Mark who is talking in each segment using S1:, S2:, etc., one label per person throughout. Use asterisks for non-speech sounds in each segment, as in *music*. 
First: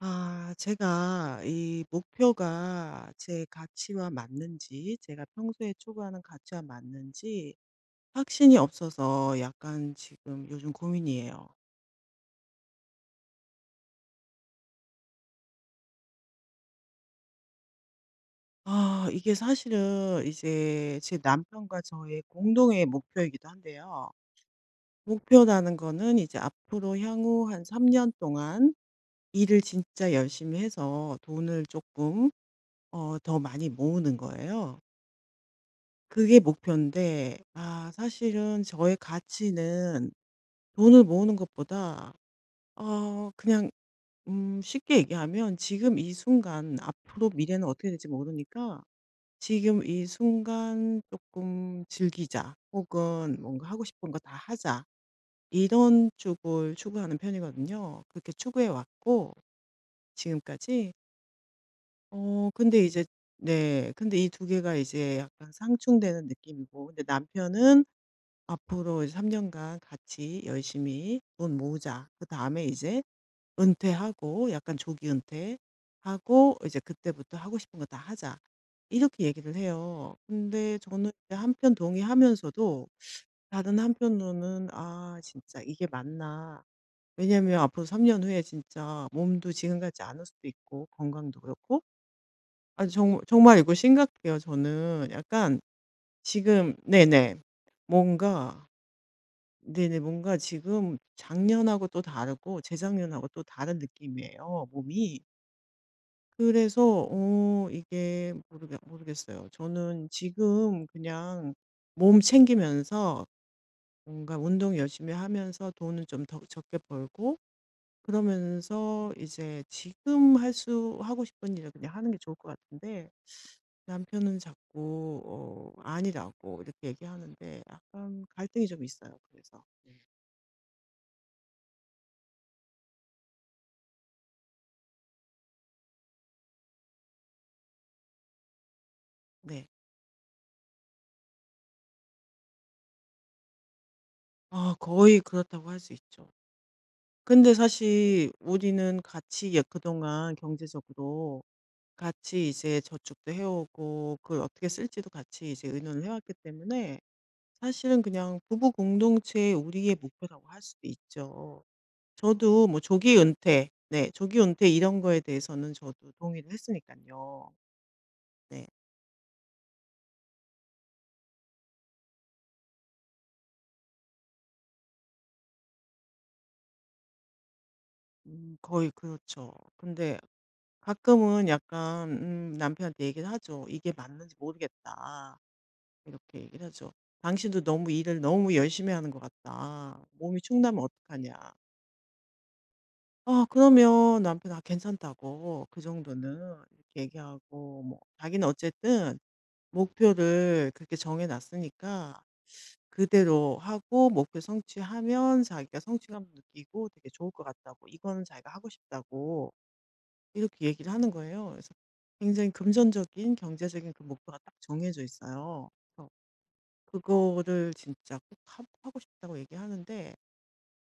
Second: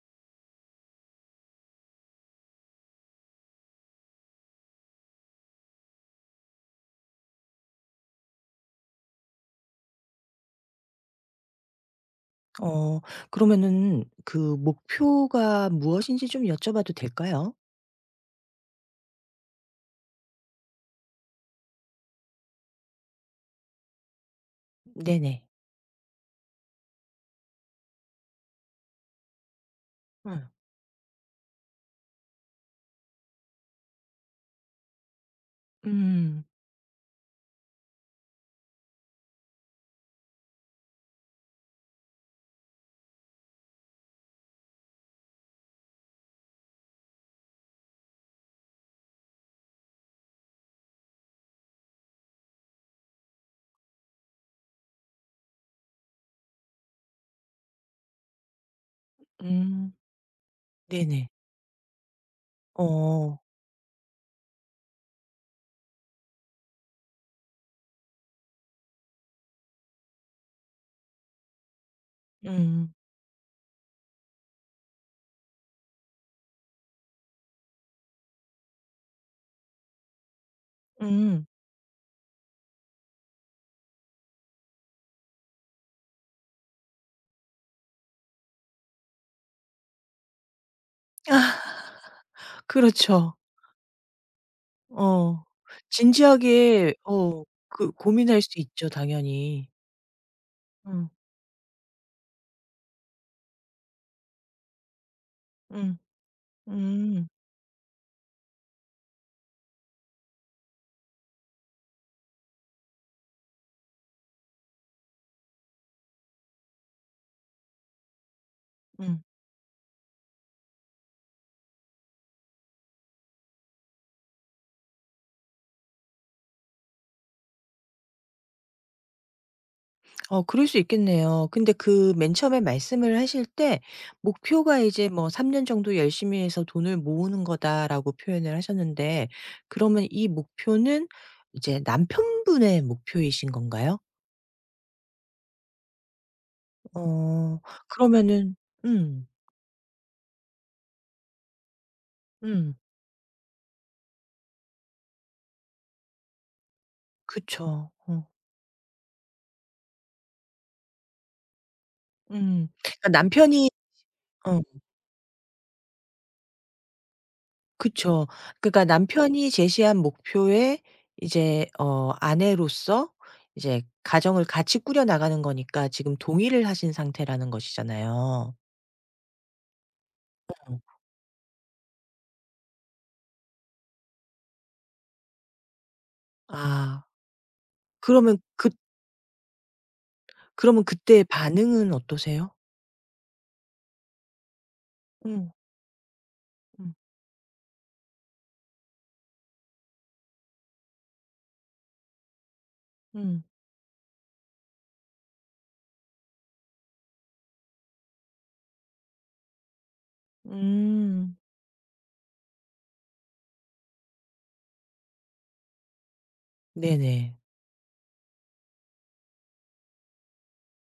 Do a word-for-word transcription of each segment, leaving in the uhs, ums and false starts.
S1: 아, 제가 이 목표가 제 가치와 맞는지, 제가 평소에 추구하는 가치와 맞는지 확신이 없어서 약간 지금 요즘 고민이에요.
S2: 어, 그러면은 그 목표가 무엇인지 좀 여쭤봐도 될까요?
S1: 아, 이게 사실은 이제 제 남편과 저의 공동의 목표이기도 한데요.
S2: 네네.
S1: 목표라는 거는 이제 앞으로 향후 한 삼 년 동안 일을 진짜
S2: 응.
S1: 열심히 해서 돈을 조금 어, 더 많이 모으는 거예요. 그게
S2: 음.
S1: 목표인데, 아 사실은 저의 가치는 돈을 모으는 것보다 어 그냥, 음 쉽게 얘기하면 지금 이 순간 앞으로 미래는 어떻게 될지 모르니까 '지금 이 순간 조금 즐기자.' 혹은 '뭔가 하고 싶은 거 다 하자.' 이런 쪽을 추구하는 편이거든요. 그렇게 추구해 왔고,
S2: 음.
S1: 지금까지.
S2: 네네.
S1: 어 근데 이제,
S2: 어.
S1: 네, 근데 이 두 개가 이제 약간 상충되는 느낌이고, 근데 남편은 앞으로 이제 삼 년간 같이 열심히 돈 모으자. 그다음에
S2: 음.
S1: 이제 은퇴하고, 약간 조기 은퇴하고 이제 그때부터 하고 싶은 거 다 하자." 이렇게 얘기를 해요. 근데 저는 이제
S2: 음.
S1: 한편 동의하면서도 다른 한편으로는 '아 진짜 이게 맞나?' 왜냐면 앞으로 삼 년 후에 진짜 몸도 지금 같지 않을 수도 있고 건강도
S2: *laughs*
S1: 그렇고. 아 정
S2: 그렇죠.
S1: 정말 이거 심각해요, 저는.
S2: 어.
S1: 약간 지금,
S2: 진지하게,
S1: 네네.
S2: 어, 그 고민할 수
S1: 뭔가,
S2: 있죠, 당연히.
S1: 네네. 뭔가 지금
S2: 음.
S1: 작년하고 또 다르고 재작년하고 또 다른 느낌이에요, 몸이.
S2: 음.
S1: 그래서
S2: 음.
S1: 어 이게 모르겠 모르겠어요. 저는 지금 그냥 몸 챙기면서 뭔가 운동 열심히 하면서 돈은 좀 더 적게 벌고, 그러면서
S2: 음.
S1: 이제 지금 할 수 하고 싶은 일을 그냥 하는 게 좋을 것 같은데, 남편은 자꾸 어 아니라고 이렇게 얘기하는데 약간 갈등이 좀 있어요, 그래서.
S2: 어, 그럴 수 있겠네요. 근데 그 맨 처음에 말씀을 하실 때 목표가 이제 뭐 "삼 년 정도 열심히 해서 돈을 모으는 거다."라고 표현을 하셨는데,
S1: 네.
S2: 그러면 이 목표는 이제 남편분의 목표이신 건가요?
S1: 아 거의 그렇다고 할 수 있죠. 근데
S2: 어,
S1: 사실
S2: 그러면은
S1: 우리는
S2: 음.
S1: 같이, 예, 그동안 경제적으로 같이
S2: 음.
S1: 이제 저축도 해 오고 그걸 어떻게 쓸지도 같이 이제 의논을 해 왔기 때문에
S2: 그쵸.
S1: 사실은
S2: 어.
S1: 그냥 부부 공동체의 우리의 목표라고 할 수도 있죠. 저도
S2: 음.
S1: 뭐
S2: 그러니까
S1: 조기 은퇴,
S2: 남편이
S1: 네, 조기
S2: 어.
S1: 은퇴 이런 거에 대해서는 저도 동의를 했으니까요.
S2: 그쵸.
S1: 네.
S2: 그러니까 남편이 제시한 목표에 이제, 어, 아내로서 이제 가정을 같이 꾸려 나가는 거니까 지금 동의를 하신 상태라는 것이잖아요.
S1: 음 거의 그렇죠. 근데 가끔은 약간 음 남편한테 얘기를 하죠. "이게 맞는지 모르겠다." 이렇게 얘기를 하죠.
S2: 아,
S1: "당신도 너무 일을
S2: 그러면
S1: 너무
S2: 그
S1: 열심히 하는 것 같다. 몸이 축나면
S2: 그러면 그때
S1: 어떡하냐."
S2: 반응은 어떠세요?
S1: 아 그러면 남편은 "아
S2: 음.
S1: 괜찮다고. 그 정도는."
S2: 음.
S1: 이렇게 얘기하고, 뭐 자기는 어쨌든 목표를 그렇게 정해 놨으니까
S2: 음.
S1: 그대로 하고, 목표 성취하면 자기가 성취감 느끼고 되게 좋을 것 같다고, 이거는 자기가 하고 싶다고 이렇게 얘기를 하는
S2: 음.
S1: 거예요. 그래서 굉장히 금전적인, 경제적인 그 목표가 딱 정해져 있어요.
S2: 네네.
S1: 그거를 진짜 꼭 하 하고 싶다고 얘기하는데,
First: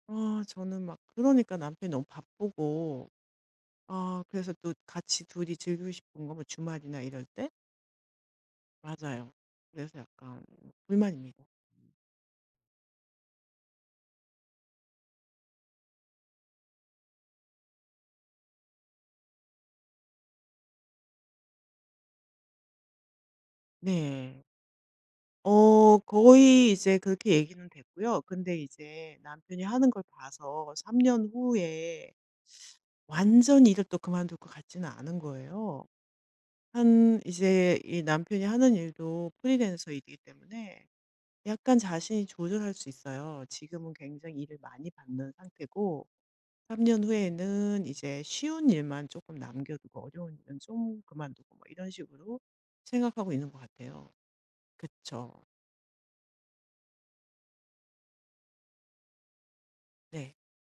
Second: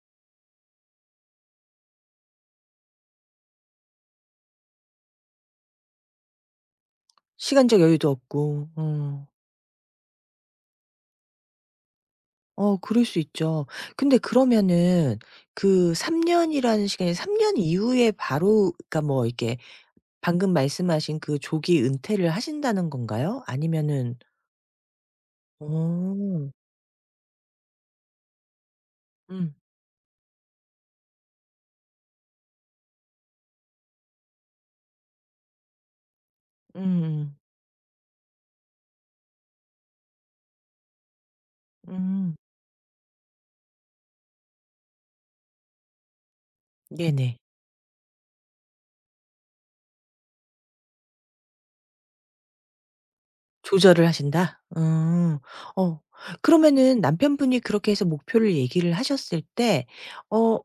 S1: 아 저는 막, 그러니까 남편이 너무 바쁘고, 아 그래서 또 같이 둘이 즐기고 싶은 거 뭐 주말이나 이럴 때.
S2: 시간적 여유도 없고. 어.
S1: 맞아요. 그래서 약간 불만입니다.
S2: 어, 그럴 수 있죠. 근데 그러면은 그 삼 년이라는 시간이 삼 년 이후에 바로, 그러니까 뭐 이렇게 방금 말씀하신 그 조기 은퇴를 하신다는 건가요? 아니면은?
S1: 네. 어
S2: 어.
S1: 거의 이제 그렇게 얘기는 됐고요. 근데 이제
S2: 음.
S1: 남편이 하는 걸 봐서 삼 년 후에 완전히 일을 또 그만둘 것 같지는 않은 거예요. 한
S2: 음음.
S1: 이제 이 남편이 하는 일도 프리랜서 일이기 때문에 약간 자신이
S2: 음.
S1: 조절할 수 있어요. 지금은 굉장히 일을 많이 받는 상태고, 삼 년
S2: 네네.
S1: 후에는 이제 쉬운 일만 조금 남겨 두고 어려운 일은 좀 그만두고 뭐 이런 식으로 생각하고 있는 것
S2: 조절을
S1: 같아요.
S2: 하신다? 어.
S1: 그쵸.
S2: 어. 그러면은 남편분이 그렇게 해서 목표를 얘기를 하셨을 때,
S1: 네.
S2: 어,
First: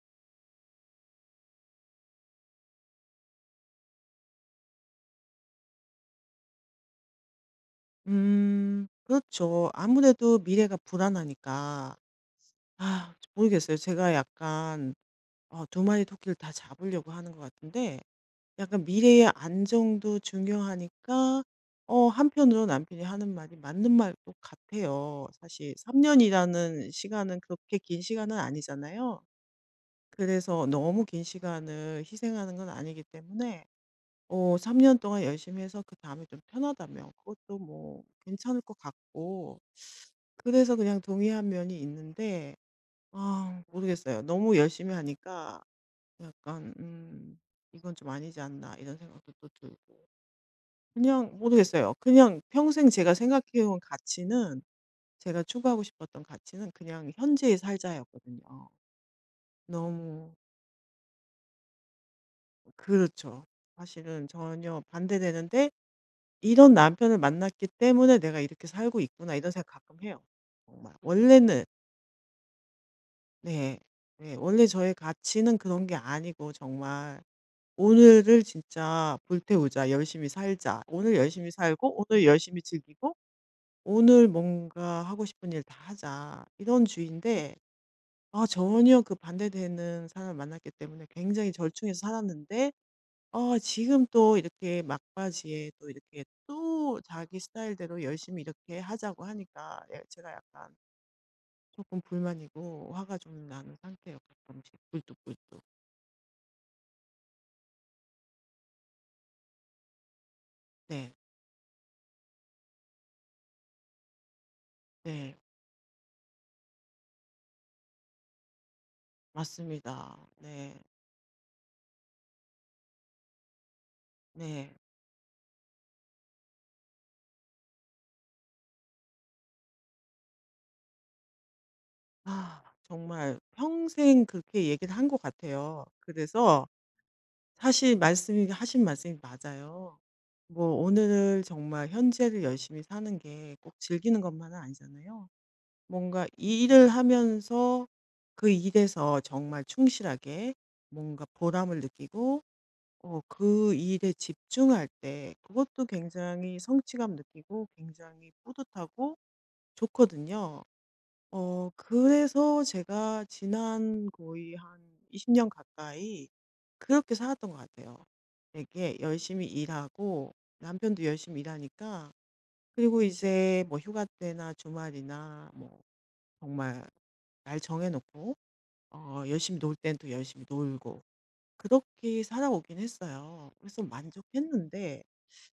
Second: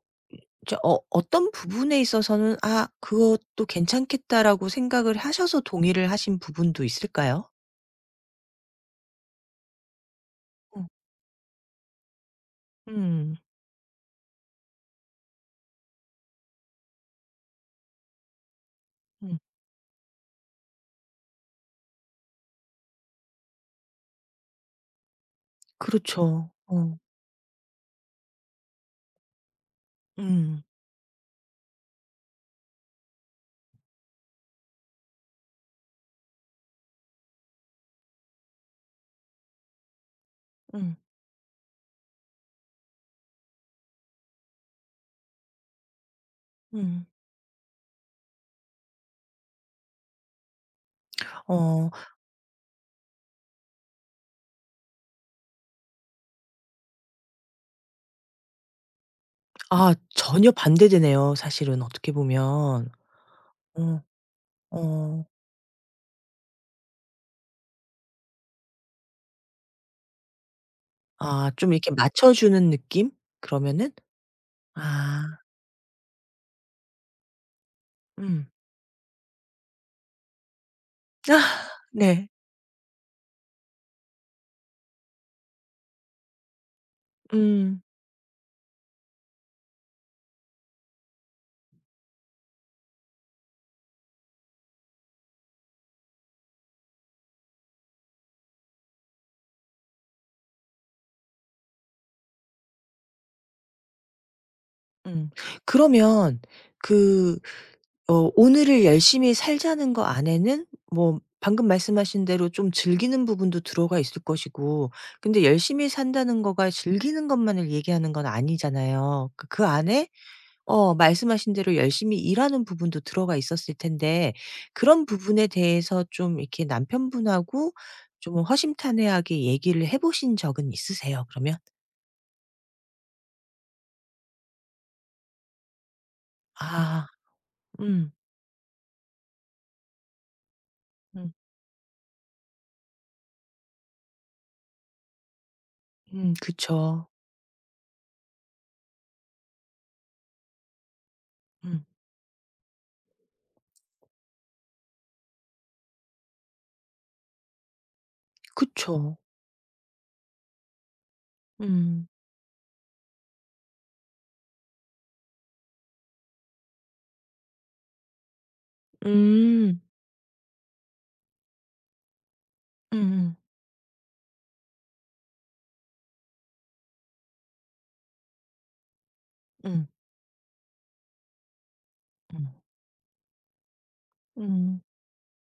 S2: 저 어 어떤 부분에 있어서는 '아, 그것도 괜찮겠다.'라고 생각을 하셔서 동의를 하신 부분도 있을까요?
S1: 음 그렇죠. 아무래도 미래가
S2: 어.
S1: 불안하니까. 아
S2: 음.
S1: 모르겠어요. 제가 약간 어 두 마리 토끼를 다 잡으려고 하는 것 같은데, 약간 미래의
S2: 음.
S1: 안정도 중요하니까 어 한편으로 남편이 하는 말이 맞는 말도 같아요. 사실 삼
S2: 그렇죠.
S1: 년이라는
S2: 어.
S1: 시간은 그렇게 긴 시간은 아니잖아요.
S2: 음.
S1: 그래서 너무 긴 시간을 희생하는 건 아니기 때문에, 어 삼 년 동안 열심히 해서 그다음에 좀 편하다면 그것도 뭐 괜찮을 것 같고, 그래서
S2: 음.
S1: 그냥 동의한 면이 있는데, 아 모르겠어요. 너무 열심히 하니까 약간,
S2: 음.
S1: 음 '이건 좀 아니지 않나.' 이런 생각도 또 들고. 그냥
S2: 어.
S1: 모르겠어요. 그냥 평생 제가 생각해 온 가치는, 제가 추구하고 싶었던 가치는 그냥 현재의 살자였거든요.
S2: 아,
S1: 너무.
S2: 전혀 반대되네요 사실은, 어떻게 보면.
S1: 그렇죠.
S2: 어.
S1: 사실은 전혀
S2: 어.
S1: 반대되는데, 이런 남편을 만났기 때문에 내가 이렇게 살고 있구나 이런 생각 가끔 해요. 정말
S2: 아,
S1: 원래는.
S2: 좀 이렇게 맞춰주는 느낌?
S1: 네.
S2: 그러면은?
S1: 네. 원래 저의
S2: 아.
S1: 가치는 그런 게 아니고 정말 오늘을
S2: 음.
S1: 진짜 불태우자. 열심히 살자. 오늘 열심히
S2: 아.
S1: 살고 오늘
S2: 네.
S1: 열심히 즐기고 오늘 뭔가 하고 싶은 일 다 하자. 이런 주의인데
S2: 음.
S1: 아 전혀 그 반대되는 사람을 만났기 때문에 굉장히 절충해서 살았는데, 아 지금 또 이렇게 막바지에 또 이렇게 또 자기 스타일대로 열심히 이렇게 하자고 하니까, 예, 제가 약간 조금 불만이고 화가 좀 나는 상태예요, 가끔씩.
S2: 음.
S1: 굴뚝굴뚝.
S2: 그러면 그 어, 오늘을 열심히 살자는 거 안에는
S1: 네.
S2: 뭐 방금 말씀하신 대로 좀 즐기는 부분도 들어가 있을 것이고,
S1: 네.
S2: 근데 열심히 산다는 거가 즐기는 것만을 얘기하는 건 아니잖아요. 그 그 안에,
S1: 맞습니다. 네.
S2: 어, 말씀하신 대로 열심히 일하는 부분도 들어가 있었을 텐데,
S1: 네.
S2: 그런 부분에 대해서 좀 이렇게 남편분하고 좀 허심탄회하게 얘기를 해 보신 적은 있으세요, 그러면?
S1: 아 정말 평생 그렇게 얘기를 한 것 같아요. 그래서
S2: 아.
S1: 사실
S2: 음.
S1: 말씀이 하신 말씀이 맞아요. 뭐
S2: 음.
S1: 오늘을 정말, 현재를 열심히 사는 게 꼭 즐기는 것만은 아니잖아요. 뭔가
S2: 음.
S1: 이 일을
S2: 그쵸.
S1: 하면서 그 일에서 정말 충실하게 뭔가 보람을
S2: 음.
S1: 느끼고, 어, 그 일에 집중할 때 그것도 굉장히 성취감 느끼고 굉장히 뿌듯하고
S2: 그쵸.
S1: 좋거든요. 어,
S2: 음.
S1: 그래서 제가 지난 거의 한 이십 년 가까이 그렇게 살았던 것 같아요. 되게 열심히
S2: 음.
S1: 일하고, 남편도 열심히 일하니까. 그리고
S2: 음음.
S1: 이제 뭐 휴가 때나 주말이나 뭐 정말 날 정해놓고, 어, 열심히 놀
S2: 음.
S1: 땐 또 열심히 놀고 그렇게
S2: 음.
S1: 살아오긴 했어요. 그래서
S2: 음.
S1: 만족했는데,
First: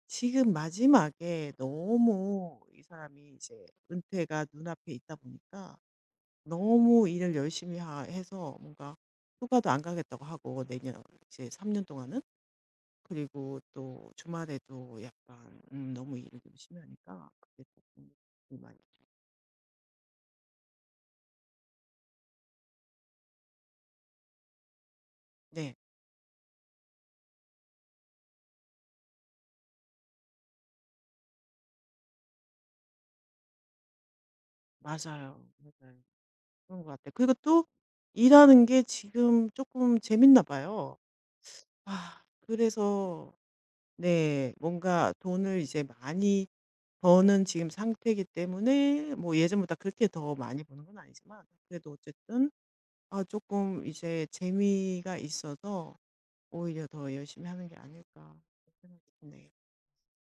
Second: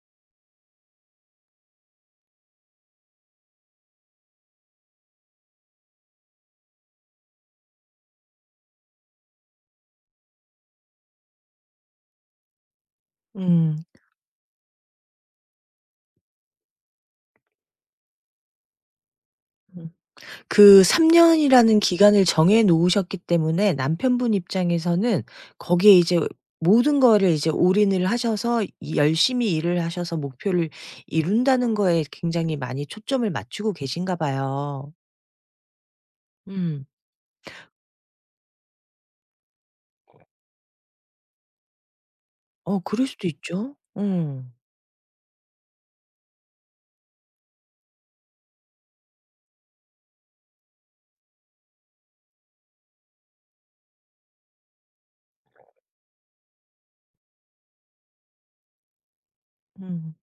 S1: 지금 마지막에 너무 이 사람이 이제 은퇴가 눈앞에 있다 보니까 너무 일을 열심히 하- 해서 뭔가 휴가도 안 가겠다고 하고 내년 이제 삼 년 동안은, 그리고
S2: 음.
S1: 또 주말에도 약간 음 너무 일을 좀 심하니까 그게 쪼끔 많이.
S2: 음. 그 삼 년이라는 기간을 정해 놓으셨기 때문에 남편분 입장에서는
S1: 네.
S2: 거기에 이제 모든 거를 이제 올인을 하셔서, 이 열심히 일을 하셔서 목표를 이룬다는 거에 굉장히 많이 초점을 맞추고 계신가 봐요.
S1: 맞아요. 맞아요. 그런 것
S2: 음.
S1: 같아요. 그리고 또 일하는 게 지금 조금 재밌나 봐요. 아
S2: 어, 그럴 수도
S1: 그래서.
S2: 있죠. 음.
S1: 네. 뭔가 돈을 이제 많이 버는 지금 상태이기 때문에 뭐 예전보다 그렇게 더 많이 버는 건 아니지만 그래도 어쨌든 아금 이제 재미가 있어서 오히려 더 열심히 하는 게 아닐까 생각이 드네요.
S2: 음.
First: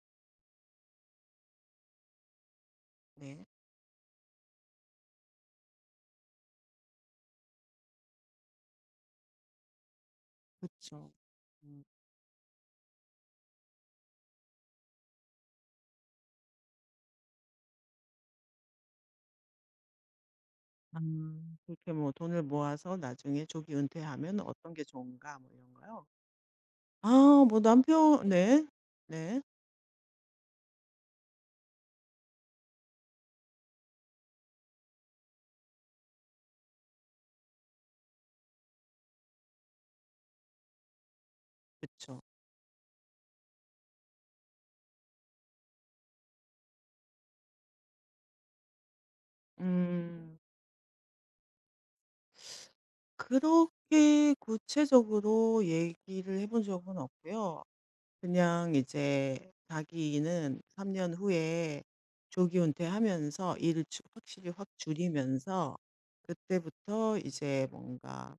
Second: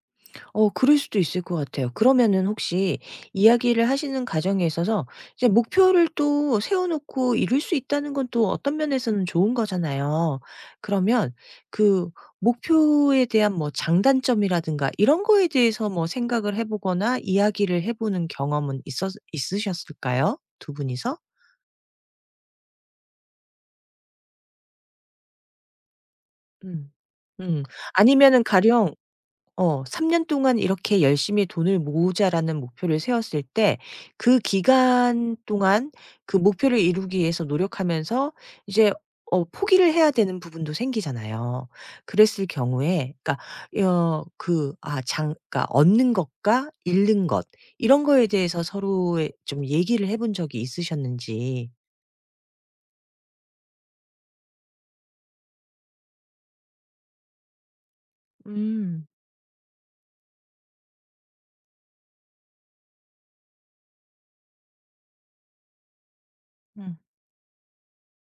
S2: 어, 그럴 수도 있을 것 같아요. 그러면은 혹시
S1: 네.
S2: 이야기를 하시는 과정에 있어서 이제 목표를 또 세워 놓고 이룰 수 있다는 건 또 어떤 면에서는 좋은 거잖아요.
S1: 그쵸.
S2: 그러면
S1: 음.
S2: 그 목표에 대한 뭐 장단점이라든가 이런 거에 대해서 뭐 생각을 해 보거나 이야기를 해 보는 경험은 있었 있으셨을까요? 두
S1: 아
S2: 분이서?
S1: 그렇게 뭐 돈을 모아서 나중에 조기 은퇴하면 어떤 게 좋은가 뭐 이런 거요?
S2: 음.
S1: 아 뭐
S2: 음.
S1: 남편.
S2: 아니면은
S1: 네.
S2: 가령,
S1: 네.
S2: 어, 삼 년 동안 이렇게 열심히 돈을 모으자라는 목표를 세웠을 때 그 기간 동안 그 목표를 이루기 위해서 노력하면서 이제, 어, 포기를 해야 되는 부분도 생기잖아요.
S1: 그쵸.
S2: 그랬을 경우에, 그러니까, 어, 그 아 장 그니까 얻는 것과 잃는 것 이런 거에 대해서 서로 좀 얘기를 해본
S1: 음.
S2: 적이 있으셨는지.
S1: 그렇게 구체적으로 얘기를 해본 적은 없고요. 그냥
S2: 음.
S1: 이제 자기는 삼 년 후에 조기 은퇴하면서 일을 주- 확실히 확 줄이면서
S2: 음.
S1: 그때부터 이제 뭔가,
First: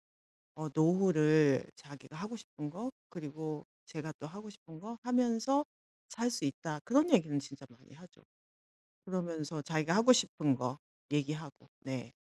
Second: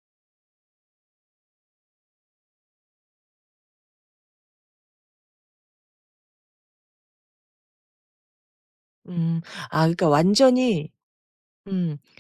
S1: 어 노후를 자기가 하고 싶은 거, 그리고 제가 또 하고 싶은 거 하면서 살 수 있다. 그런 얘기는 진짜 많이 하죠.
S2: 음.
S1: 그러면서
S2: 아,
S1: 자기가
S2: 그러니까
S1: 하고 싶은 거
S2: 완전히
S1: 얘기하고.
S2: 음.
S1: 네.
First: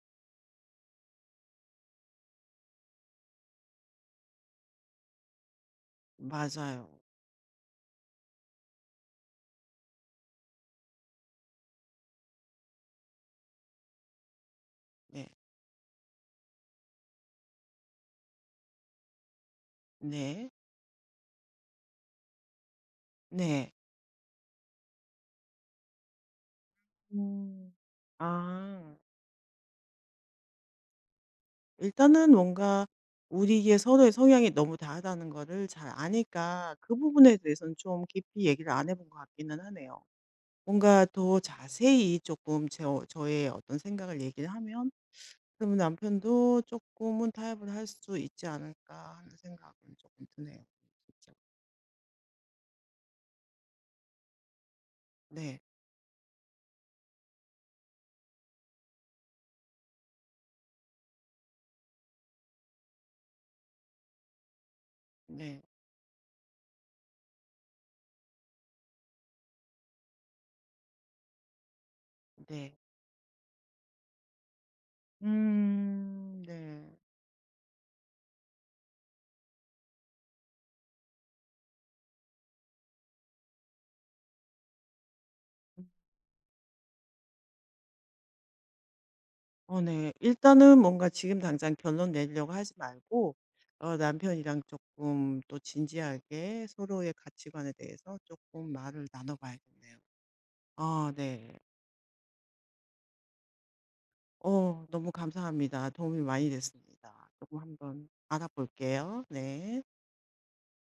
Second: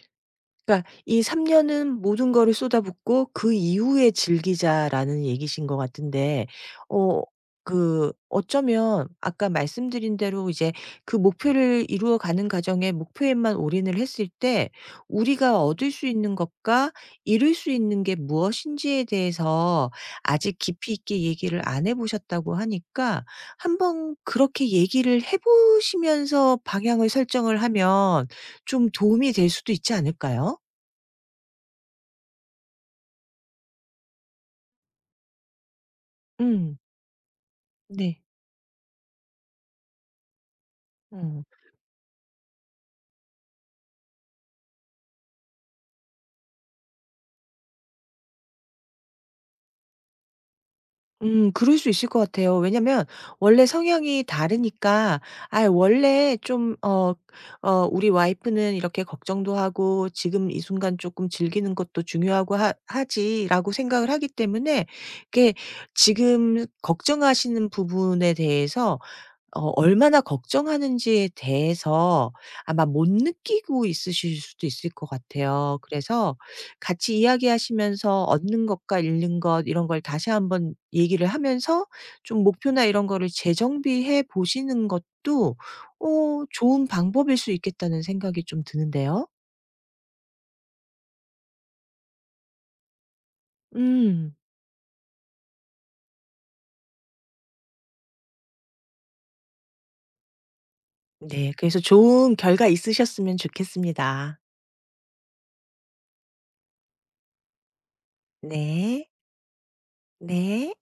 S2: 그러니까 이 삼 년은 모든 거를 쏟아붓고 '그 이후에 즐기자.'라는 얘기신 것 같은데,
S1: 맞아요.
S2: 어, 그 어쩌면 아까 말씀드린 대로 이제 그 목표를 이루어 가는 과정에 목표에만 올인을 했을 때
S1: 네.
S2: 우리가 얻을 수 있는 것과 이룰 수 있는 게 무엇인지에 대해서
S1: 네.
S2: 아직 깊이 있게 얘기를 안 해 보셨다고 하니까
S1: 네.
S2: 한번 그렇게 얘기를 해 보시면서 방향을 설정을
S1: 음.
S2: 하면 좀
S1: 아.
S2: 도움이 될 수도 있지 않을까요?
S1: 일단은 뭔가 우리의, 서로의 성향이 너무 다르다는 거를 잘 아니까
S2: 음.
S1: 그 부분에 대해서는 좀
S2: 네.
S1: 깊이 얘기를 안 해본 것 같기는 하네요. 뭔가 더
S2: 음.
S1: 자세히 조금 제, 저의 어떤 생각을 얘기를 하면 그러면 남편도 조금은 타협을 할 수 있지 않을까 하는 생각은 조금 드네요. 진짜.
S2: 음, 그럴 수 있을 것 같아요. 왜냐면 원래 성향이 다르니까.
S1: 네.
S2: 아, 원래 좀 어, 어, 우리 와이프는 이렇게 걱정도 하고 지금 이 순간 쪼끔 즐기는 것도 중요하고 하 하지라고 생각을 하기 때문에, 이게
S1: 네.
S2: 지금 걱정하시는 부분에 대해서 어 얼마나 걱정하는지에 대해서
S1: 네.
S2: 아마 못 느끼고 있으실 수도 있을 것 같아요. 그래서
S1: 음. 네.
S2: 같이 이야기하시면서 얻는 것과 잃는 것 이런 걸 다시 한번 얘기를 하면서 좀 목표나 이런 거를 재정비해 보시는 것도,
S1: 음.
S2: 어, 좋은 방법일 수 있겠다는 생각이 좀 드는데요.
S1: 어 네. 일단은 뭔가 지금 당장 결론 내려고 하지 말고 어
S2: 음.
S1: 남편이랑 조금 또 진지하게 서로의 가치관에 대해서 조금 말을 나눠 봐야겠네요. 아
S2: 네.
S1: 네.
S2: 그래서 좋은 결과 있으셨으면 좋겠습니다.
S1: 어 너무 감사합니다. 도움이 많이 됐습니다. 조금 한번
S2: 네.
S1: 알아볼게요. 네.
S2: 네.